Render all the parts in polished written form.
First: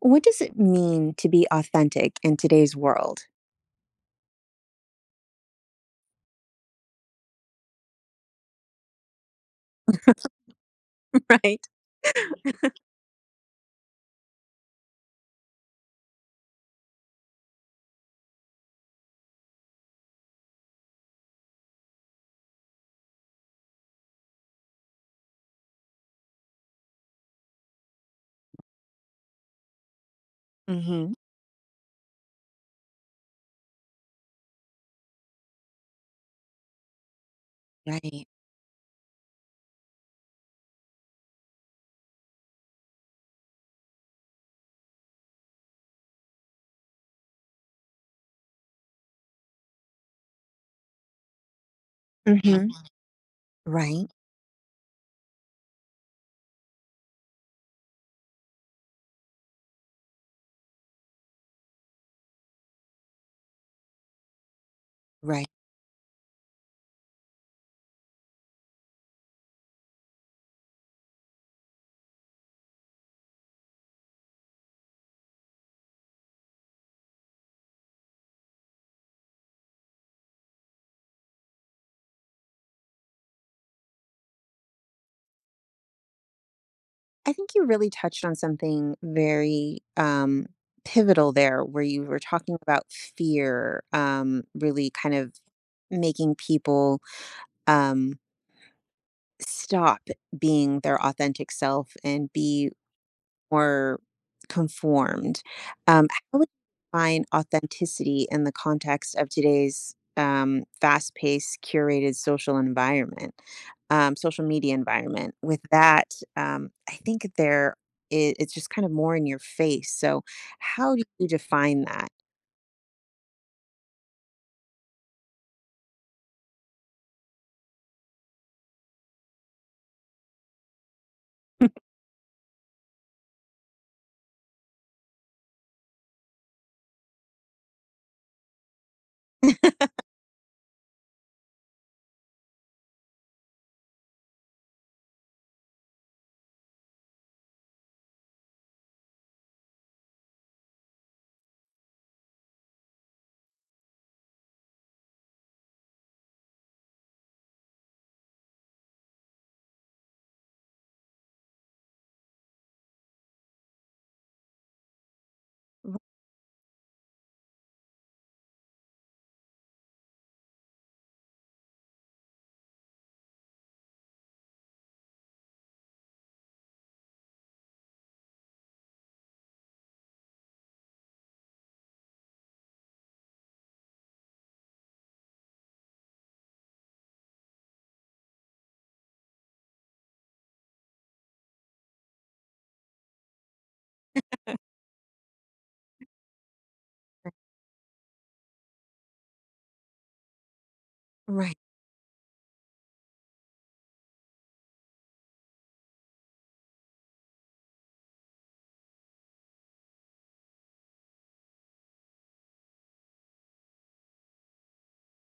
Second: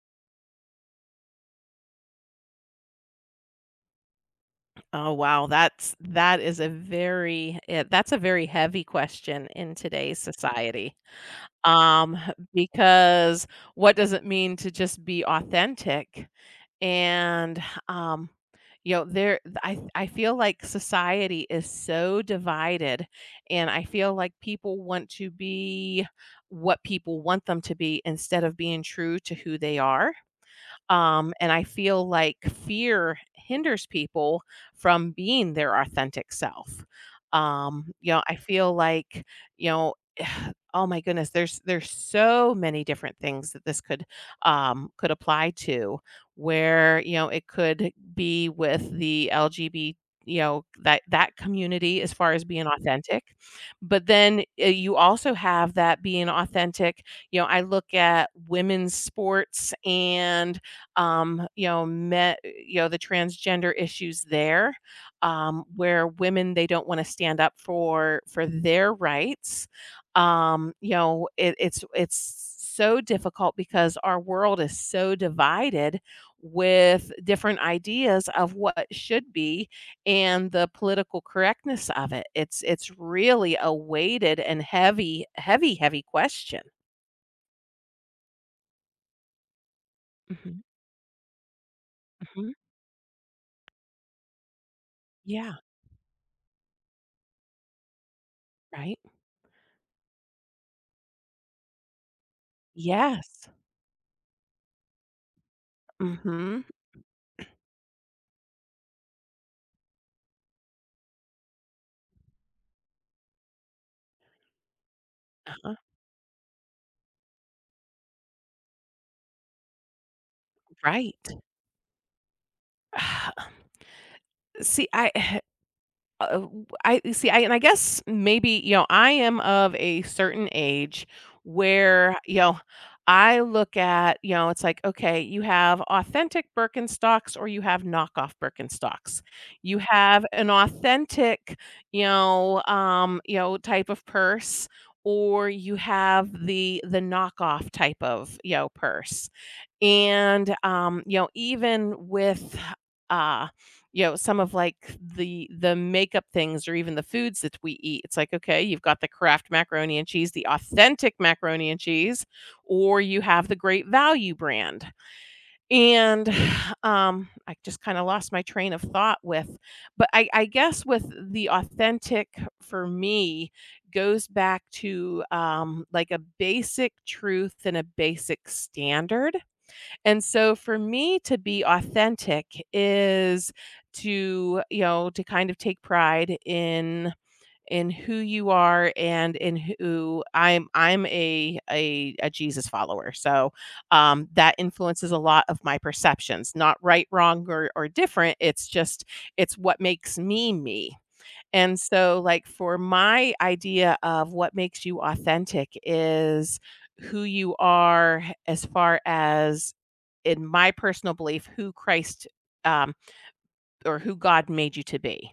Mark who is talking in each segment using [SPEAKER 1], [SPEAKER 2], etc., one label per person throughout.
[SPEAKER 1] What does it mean to be authentic in today's world?
[SPEAKER 2] Oh wow, that is a very that's a very heavy question in today's society.
[SPEAKER 1] Right.
[SPEAKER 2] Um, because what does it mean to just be authentic? And um, you know, there I feel like society is so divided, and I feel like people want to be what people want them to be instead of being true to who they are,
[SPEAKER 1] Mm-hmm.
[SPEAKER 2] and I feel like fear hinders people from being their authentic self. You know,
[SPEAKER 1] Right.
[SPEAKER 2] I feel like, you know, oh my goodness, there's so many different things that this could apply to where, you know, it could be with the LGBT, you know, that community as far as being
[SPEAKER 1] Hmm.
[SPEAKER 2] authentic. But
[SPEAKER 1] Right.
[SPEAKER 2] then you also have that being authentic, you know, I look at women's sports and, you know, the transgender issues there,
[SPEAKER 1] Right.
[SPEAKER 2] where women they don't want to stand up for their rights. You know, it's so difficult because our world is so divided with different ideas of what should be and the political correctness of it. It's really a weighted and heavy, heavy, heavy question.
[SPEAKER 1] I think you really touched on something very
[SPEAKER 2] Hmm.
[SPEAKER 1] pivotal there, where you were
[SPEAKER 2] Hmm.
[SPEAKER 1] talking about fear, really kind of
[SPEAKER 2] Yeah.
[SPEAKER 1] making people um,
[SPEAKER 2] Right.
[SPEAKER 1] stop being their authentic self and be
[SPEAKER 2] Yes.
[SPEAKER 1] more conformed. Um, how would
[SPEAKER 2] Hmm.
[SPEAKER 1] you define authenticity in the context of today's fast-paced, curated social environment, social media environment? With
[SPEAKER 2] Uh-huh,
[SPEAKER 1] that, I think there I it's just kind of more in your face. So, how do
[SPEAKER 2] right.
[SPEAKER 1] you define that?
[SPEAKER 2] See, I I and I guess maybe, you know, I am of a certain age where, you know, I look at, you know, it's like, okay, you have authentic Birkenstocks or you have knockoff Birkenstocks. You have an authentic, you know, type of purse, or you have the knockoff type of, you know, purse. And, you know, even with, uh, you know, some of like the makeup things or even the foods that we eat. It's like, okay, you've got the Kraft macaroni and cheese, the authentic macaroni and cheese, or you have the Great Value brand. And I just kind of lost my train of thought with, but I guess with the authentic for me goes back to, like, a basic truth and a basic standard, and so for me to be authentic is to, you know, to kind of take pride in who you are and in who I'm a Jesus follower. So that influences a lot of my perceptions. Not right, wrong, or different. It's just it's what makes me me.
[SPEAKER 1] Right.
[SPEAKER 2] And so, like, for my idea of what makes you authentic is who you are as far as, in my personal belief, who Christ, um, or who God made you to be.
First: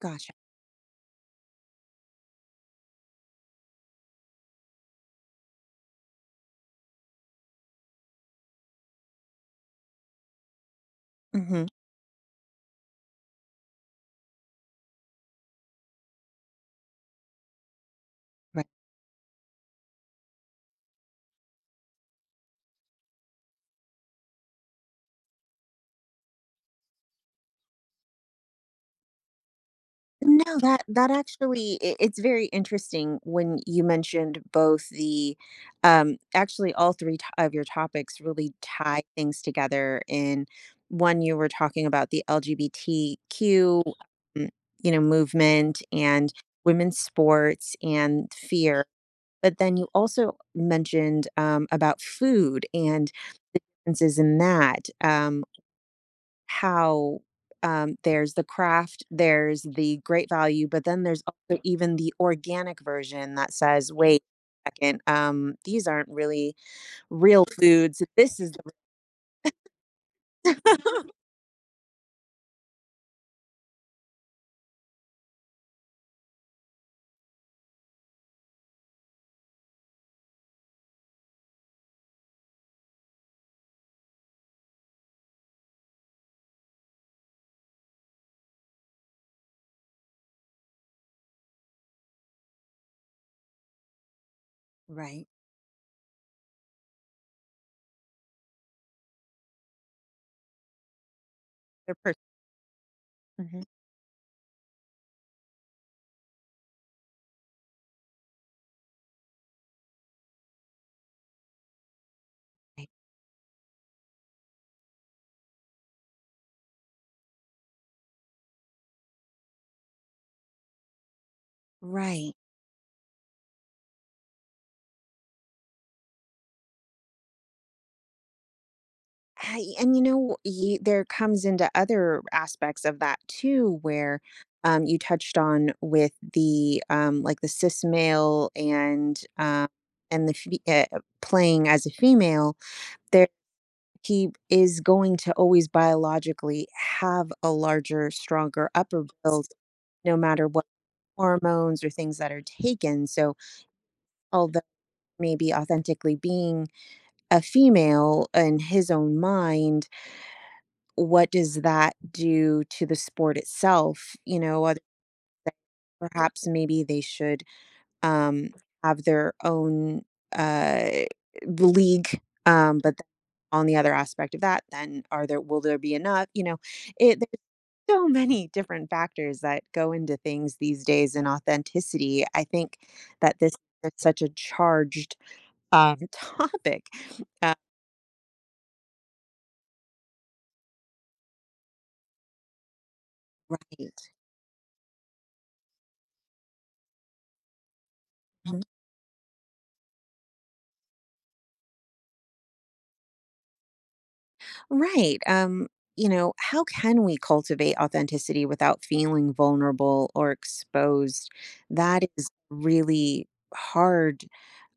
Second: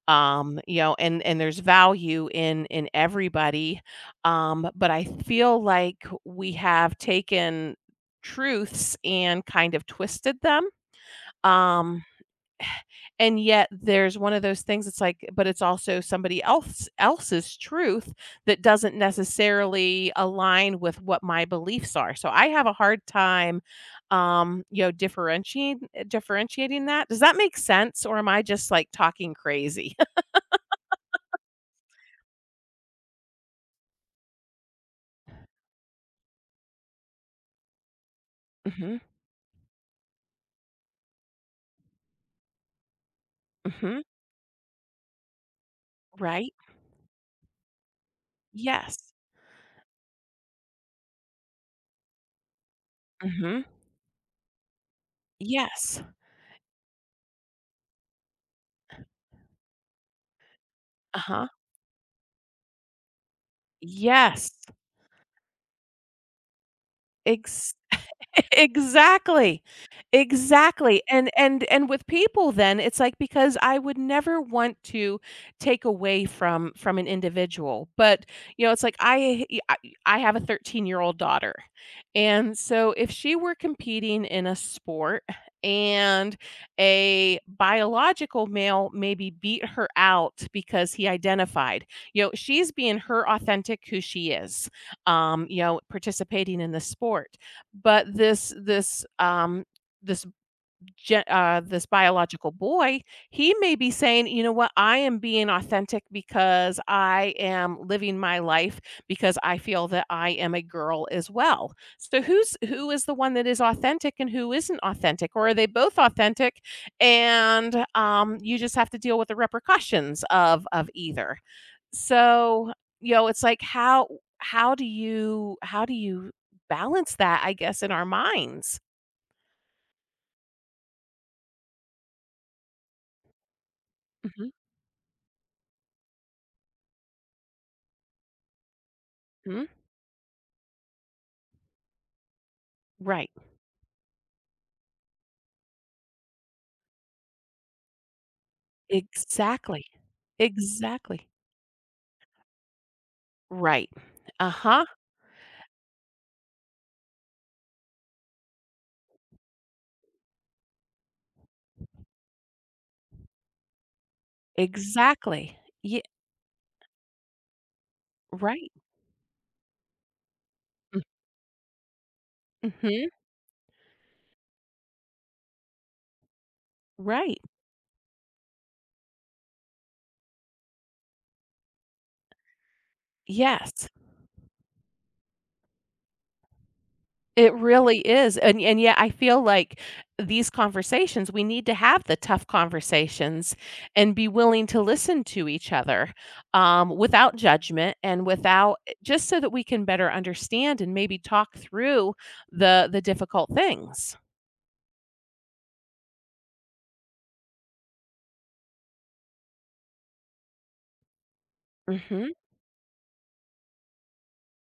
[SPEAKER 1] Gotcha.
[SPEAKER 2] You know, and there's value in everybody, but I feel like we have taken truths and kind of twisted them.
[SPEAKER 1] Hmm.
[SPEAKER 2] Um, and yet there's one of those things, it's like, but it's also somebody else else's truth that
[SPEAKER 1] Right.
[SPEAKER 2] doesn't necessarily align with what my beliefs are, so I have a hard time, you know, differentiating that. Does that make sense, or am I just like talking crazy?
[SPEAKER 1] No, that actually I it's very interesting when you mentioned both the actually all three to of your topics really
[SPEAKER 2] Mhm.
[SPEAKER 1] tie things together in one. You were talking about the LGBTQ,
[SPEAKER 2] Mhm.
[SPEAKER 1] um, you know, movement and
[SPEAKER 2] Right.
[SPEAKER 1] women's sports and fear.
[SPEAKER 2] Yes.
[SPEAKER 1] But then you also mentioned about food and the
[SPEAKER 2] Mhm.
[SPEAKER 1] differences in that. Um,
[SPEAKER 2] Yes.
[SPEAKER 1] how, there's the craft, there's the great value, but then there's
[SPEAKER 2] Uh-huh.
[SPEAKER 1] also even the organic version that says, "Wait
[SPEAKER 2] Yes.
[SPEAKER 1] a second, these aren't really real
[SPEAKER 2] Ex—
[SPEAKER 1] foods. This is the—"
[SPEAKER 2] exactly, exactly, and with people, then, it's like, because I would never want to take away from an individual, but, you know, it's like I have a 13-year-old daughter, and so if she were competing in a sport, and a biological male maybe beat her out because he identified, you know, she's being her authentic who she is,
[SPEAKER 1] Right.
[SPEAKER 2] you know, participating in the sport. But this this
[SPEAKER 1] their per
[SPEAKER 2] biological boy, he
[SPEAKER 1] Mhm.
[SPEAKER 2] may be saying, you know what, I am being authentic because I am living my life because I feel that I am a girl as well. So
[SPEAKER 1] Right.
[SPEAKER 2] who is the one that is authentic and who isn't authentic, or are they both authentic? And you just have to deal with the repercussions of either.
[SPEAKER 1] Right.
[SPEAKER 2] So, you know, it's like, how how do you balance that, I guess, in our minds?
[SPEAKER 1] I and you know, y there comes into other aspects of that too, where,
[SPEAKER 2] Mhm,
[SPEAKER 1] you touched on with the, like, the cis male
[SPEAKER 2] mhm,
[SPEAKER 1] and the fe playing as a female, there
[SPEAKER 2] right.
[SPEAKER 1] he is going to always biologically have a larger, stronger upper build
[SPEAKER 2] Exactly.
[SPEAKER 1] no matter what
[SPEAKER 2] Exactly.
[SPEAKER 1] hormones or things that are taken. So,
[SPEAKER 2] Right.
[SPEAKER 1] although
[SPEAKER 2] Uh-huh.
[SPEAKER 1] maybe authentically being a female in his own mind, what does that do to the sport itself? You know, other
[SPEAKER 2] Exactly. Yeah.
[SPEAKER 1] than perhaps maybe they should um,
[SPEAKER 2] Right.
[SPEAKER 1] have their own uh,
[SPEAKER 2] Mm,
[SPEAKER 1] league. But
[SPEAKER 2] mhm,
[SPEAKER 1] on the other aspect of that, then are there will there be enough? You know, it
[SPEAKER 2] right.
[SPEAKER 1] there's so many different factors that go into things these days in authenticity. I think that this
[SPEAKER 2] Yes.
[SPEAKER 1] is such a charged topic. Uh,
[SPEAKER 2] It really is, and yet I feel like these conversations, we need to have the tough conversations
[SPEAKER 1] right.
[SPEAKER 2] and be willing to listen to each other, without judgment and
[SPEAKER 1] Mhm.
[SPEAKER 2] without just so that we can better understand and maybe talk through the difficult things.
[SPEAKER 1] Right. You know, how can we cultivate authenticity without feeling vulnerable or exposed? That is
[SPEAKER 2] Mhm,
[SPEAKER 1] really hard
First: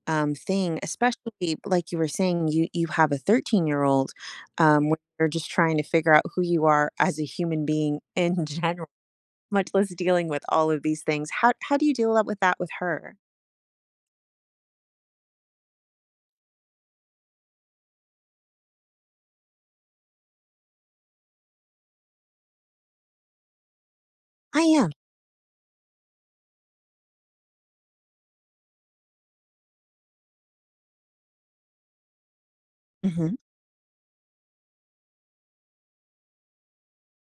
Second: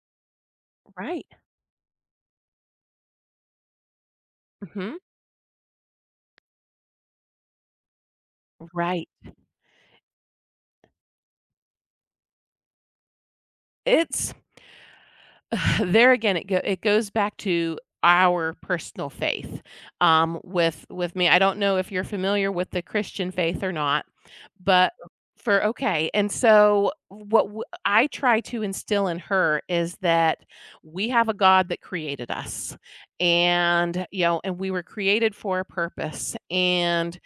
[SPEAKER 1] thing,
[SPEAKER 2] right.
[SPEAKER 1] especially like you were saying, you have a 13-year-old,
[SPEAKER 2] Mhm,
[SPEAKER 1] where you're just trying to figure out who you are as a human being in general,
[SPEAKER 2] right.
[SPEAKER 1] much less dealing with all of these things. How do you deal up with that with her?
[SPEAKER 2] It's there again, it goes back to our personal faith, with me. I don't know if you're familiar with the Christian faith or not.
[SPEAKER 1] I am.
[SPEAKER 2] But for okay, and so what w I try to instill in her is that we have a God that created us,
[SPEAKER 1] Mhm.
[SPEAKER 2] and, you know, and we were created for a purpose,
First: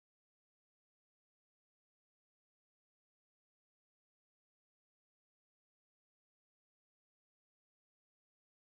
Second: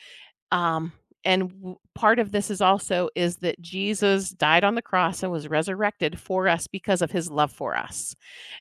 [SPEAKER 2] um, and w part of this is also is that Jesus died on the cross and was resurrected for us because of his love for us.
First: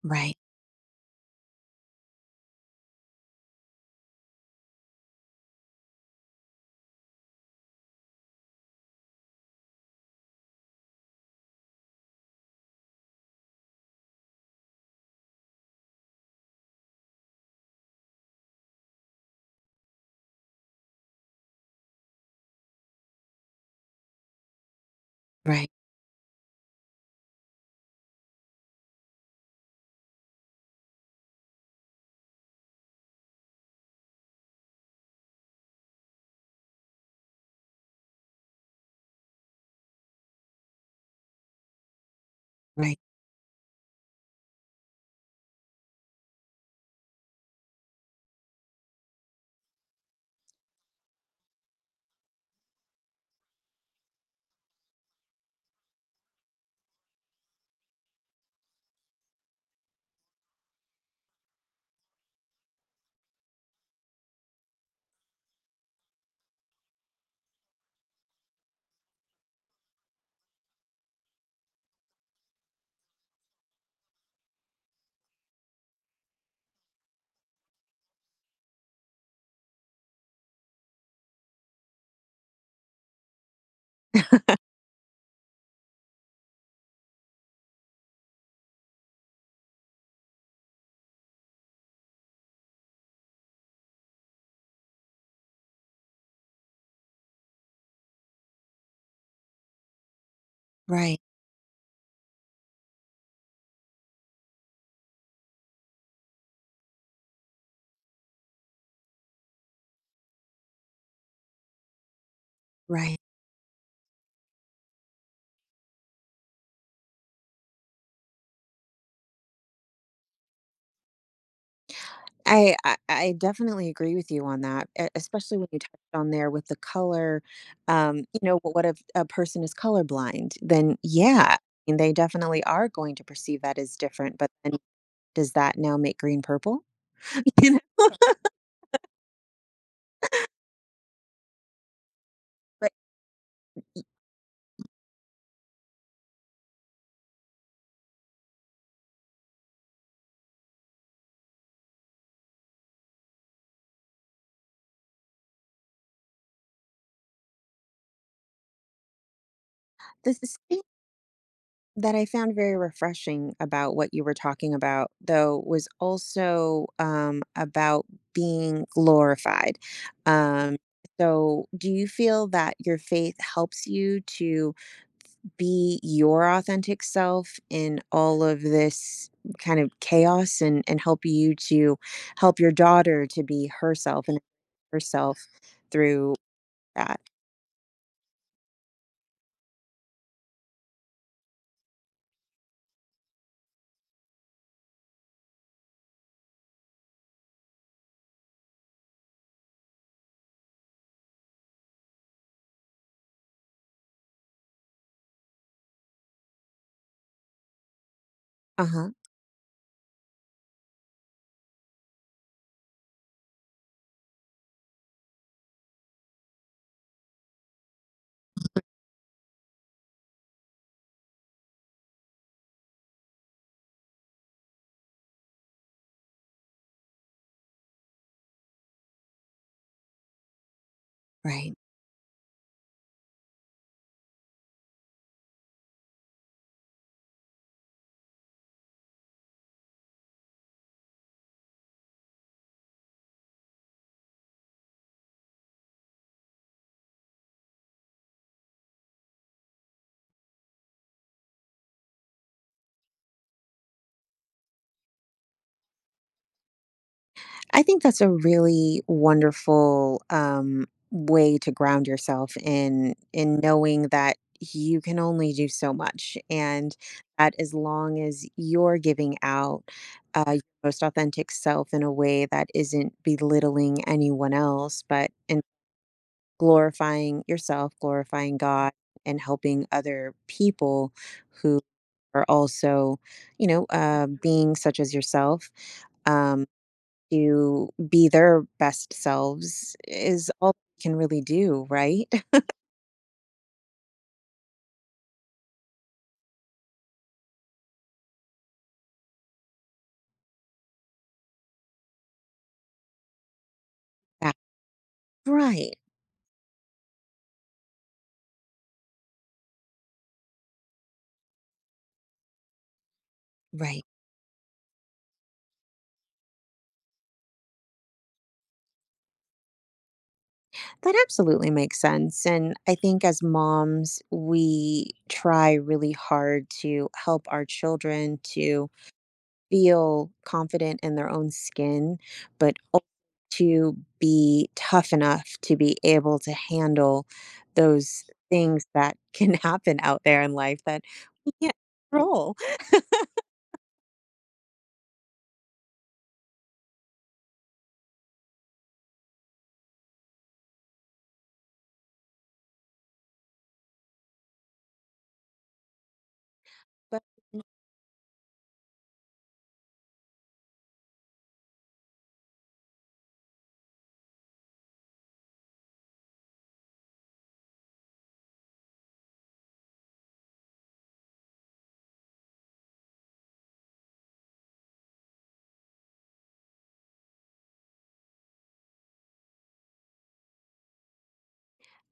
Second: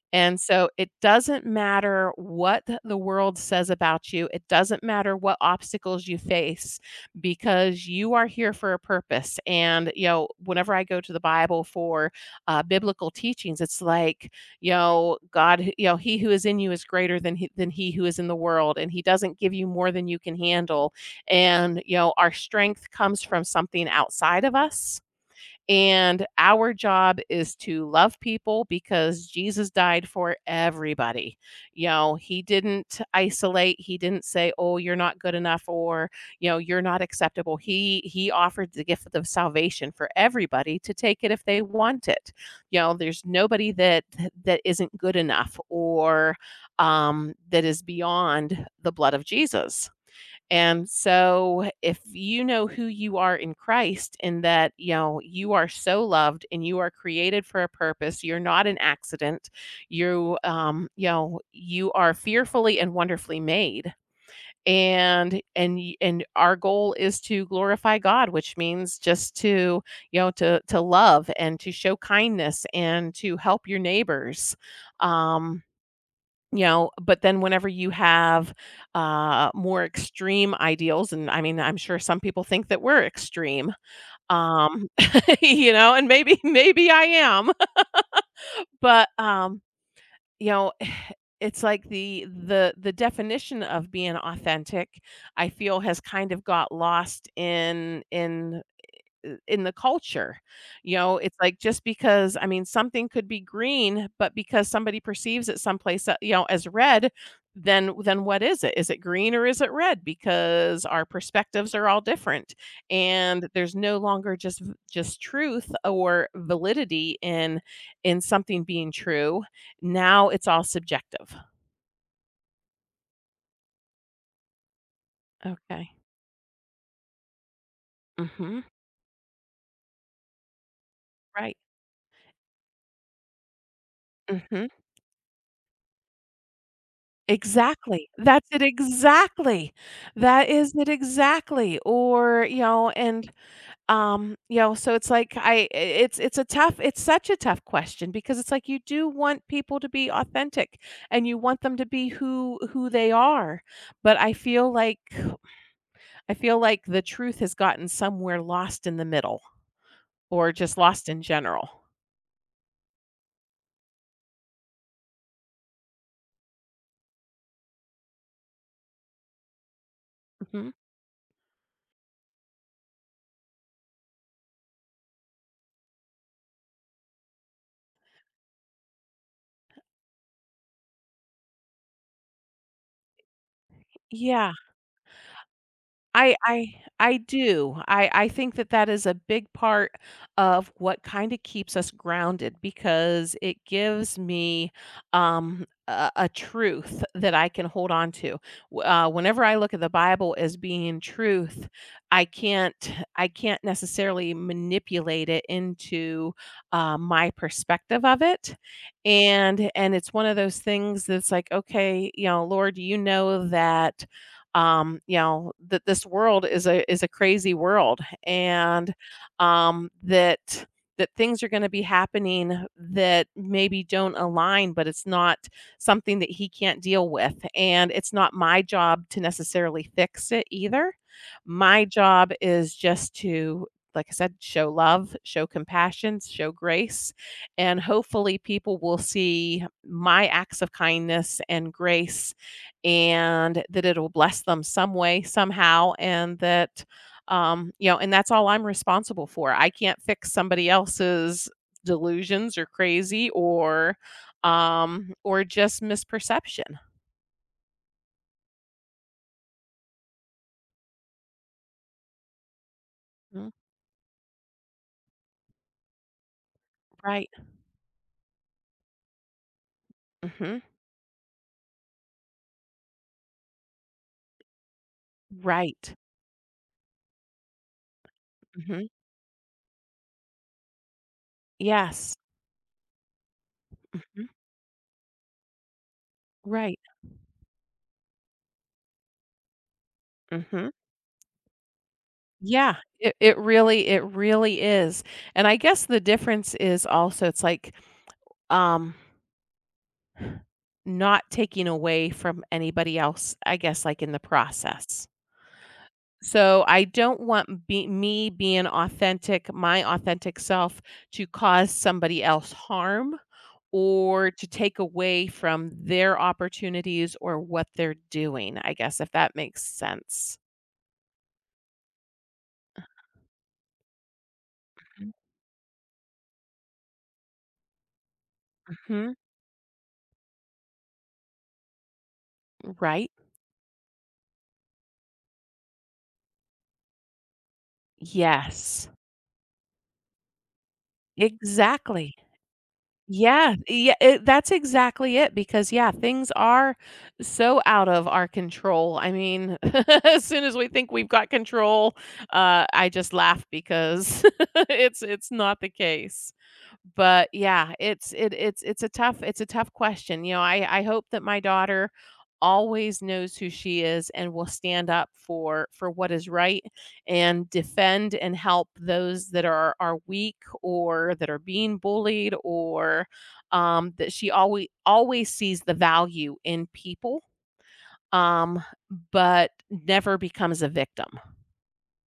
[SPEAKER 1] Right.
[SPEAKER 2] And so it doesn't matter what the world says about you, it doesn't matter what obstacles you face, because you are here for a purpose. And, you know, whenever I go to the Bible for, biblical teachings, it's like, you know, God, you know, he who is in you is greater than he, who is in the world, and he doesn't give you more than you can handle. And, you know, our strength comes from something outside of us,
[SPEAKER 1] Right.
[SPEAKER 2] and our job is to love people because Jesus died for everybody. You know, he didn't isolate, he didn't say, "Oh, you're not good enough," or, you know, "You're not acceptable." He offered the gift of salvation for everybody to take it if they want it. You know,
[SPEAKER 1] Right.
[SPEAKER 2] there's nobody that that isn't good enough or that is beyond the blood of Jesus. And so if you know who you are in Christ, and that, you know, you are so loved and you are created for a purpose, you're not an accident. You, you know, you are fearfully and wonderfully made. And and our goal is to glorify God, which means just to, you know, to love and to show kindness and to help your neighbors. Um you know, but then whenever you have, more extreme ideals, and I mean, I'm sure some people think that we're extreme, um, you know, and maybe maybe I am, but, you know, it's like the definition of being authentic, I feel has kind of got lost in the culture. You know,
[SPEAKER 1] Right.
[SPEAKER 2] it's like, just because, I mean, something could be green, but because somebody perceives it someplace, you know, as red, then what is it? Is it green or is it red? Because our perspectives are all different,
[SPEAKER 1] Right.
[SPEAKER 2] and there's no longer just just truth or validity in something being true. Now it's all subjective.
[SPEAKER 1] I definitely agree with you on that, especially when you
[SPEAKER 2] Okay.
[SPEAKER 1] touched on there with the color. You know,
[SPEAKER 2] Hmm.
[SPEAKER 1] what if a person is colorblind? Then yeah,
[SPEAKER 2] Right.
[SPEAKER 1] and they definitely are going to perceive that as different. But
[SPEAKER 2] Hmm.
[SPEAKER 1] then, does that now make green purple? You know,
[SPEAKER 2] Exactly. That's it exactly. That is it exactly. Or, you
[SPEAKER 1] but
[SPEAKER 2] know, and, you know, so it's like I it's a tough, it's such a tough question, because it's like you do want people to be authentic, and you want them to be who they are, but I feel like the truth has gotten somewhere lost in the middle
[SPEAKER 1] the
[SPEAKER 2] or
[SPEAKER 1] the
[SPEAKER 2] just
[SPEAKER 1] thing
[SPEAKER 2] lost in general.
[SPEAKER 1] that I found very refreshing about what you were talking about, though, was also, about being glorified.
[SPEAKER 2] Mhm.
[SPEAKER 1] Um, so do you feel that your faith helps you to be your authentic self in all of this kind of chaos and help you to help your daughter to be herself and
[SPEAKER 2] Yeah.
[SPEAKER 1] herself through
[SPEAKER 2] I
[SPEAKER 1] that?
[SPEAKER 2] do. I think that that is a big part of what kinda keeps us grounded, because it gives me, a truth that I can hold on to. W whenever I look at the Bible as being truth, I can't necessarily manipulate it into, my perspective of it,
[SPEAKER 1] Uh-huh,
[SPEAKER 2] and it's one of those things that's like, "Okay, you know, Lord, you know that this world is a crazy world, and that that things are going to be happening that maybe don't align, but it's not something that he can't deal with, and it's not my job to necessarily fix it either.
[SPEAKER 1] right.
[SPEAKER 2] My job is just to, like I said, show love, show compassion, show grace, and hopefully people will see my acts of kindness and grace, and that it'll bless them some way, somehow, and that, you know, and that's all I'm responsible for. I can't fix somebody else's delusions or crazy, or just misperception.
[SPEAKER 1] I think that's a really wonderful, way to ground yourself
[SPEAKER 2] Mm,
[SPEAKER 1] in knowing that you can only do so much, and
[SPEAKER 2] right.
[SPEAKER 1] that as long as you're giving out, your
[SPEAKER 2] Mhm.
[SPEAKER 1] most authentic self in a way that isn't belittling anyone else, but in
[SPEAKER 2] Right.
[SPEAKER 1] glorifying yourself, glorifying
[SPEAKER 2] Mhm.
[SPEAKER 1] God, and helping other people who
[SPEAKER 2] Yes.
[SPEAKER 1] are also, you know,
[SPEAKER 2] Mhm.
[SPEAKER 1] being such as yourself, um,
[SPEAKER 2] Right.
[SPEAKER 1] to be their best selves is
[SPEAKER 2] Mhm.
[SPEAKER 1] all we can really do, right?
[SPEAKER 2] Yeah. It really is. And I guess the difference is also it's like, um not taking away from anybody else, I guess, like, in the
[SPEAKER 1] Yeah.
[SPEAKER 2] process.
[SPEAKER 1] Right.
[SPEAKER 2] So, I don't want be me being authentic my authentic self to cause somebody else harm
[SPEAKER 1] Right.
[SPEAKER 2] or to take away from their opportunities or what they're doing, I guess, if that makes sense.
[SPEAKER 1] That absolutely makes sense. And I think as moms, we try really hard to help our children to
[SPEAKER 2] Mhm.
[SPEAKER 1] feel confident in their own skin, but al
[SPEAKER 2] Right?
[SPEAKER 1] to be tough enough to be able to handle those things
[SPEAKER 2] Yes.
[SPEAKER 1] that can happen out there in life that you can't
[SPEAKER 2] Exactly.
[SPEAKER 1] control.
[SPEAKER 2] Yeah, yeah, it that's exactly it, because, yeah, things are so out of our control. I mean, as soon as we think we've got control, I just laugh because it's not the case.
[SPEAKER 1] But
[SPEAKER 2] But yeah, it's a tough, it's a tough question. You know, I hope that my daughter always knows who she is and will stand up for what is right and defend and help those that are weak or that are being bullied or, that she always always sees the value in people, um, but never becomes a victim.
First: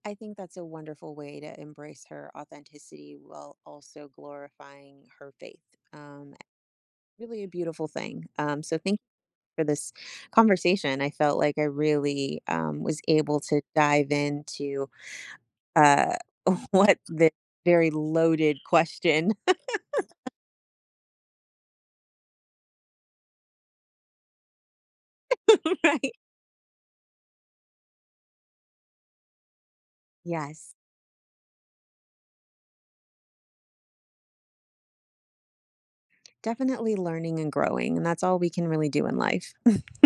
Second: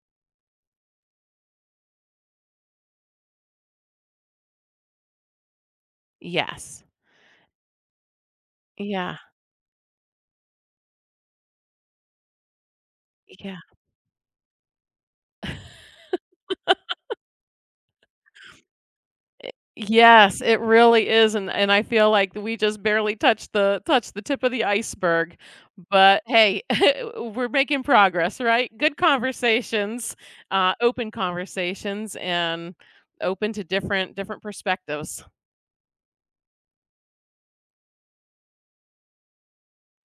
[SPEAKER 1] I think that's a wonderful way to embrace her authenticity while also glorifying her faith. Um,
[SPEAKER 2] Yes.
[SPEAKER 1] really a beautiful thing. So thank
[SPEAKER 2] Yeah.
[SPEAKER 1] you for this conversation. I felt like I really, was able
[SPEAKER 2] Yeah.
[SPEAKER 1] to dive into uh, what the very loaded question,
[SPEAKER 2] Yes, it really is, and I feel like we just barely touched the tip of the iceberg.
[SPEAKER 1] right?
[SPEAKER 2] But hey, we're making progress, right? Good conversations,
[SPEAKER 1] Yes,
[SPEAKER 2] open conversations, and open to different different perspectives.
[SPEAKER 1] definitely learning and growing, and that's all we can really do in life.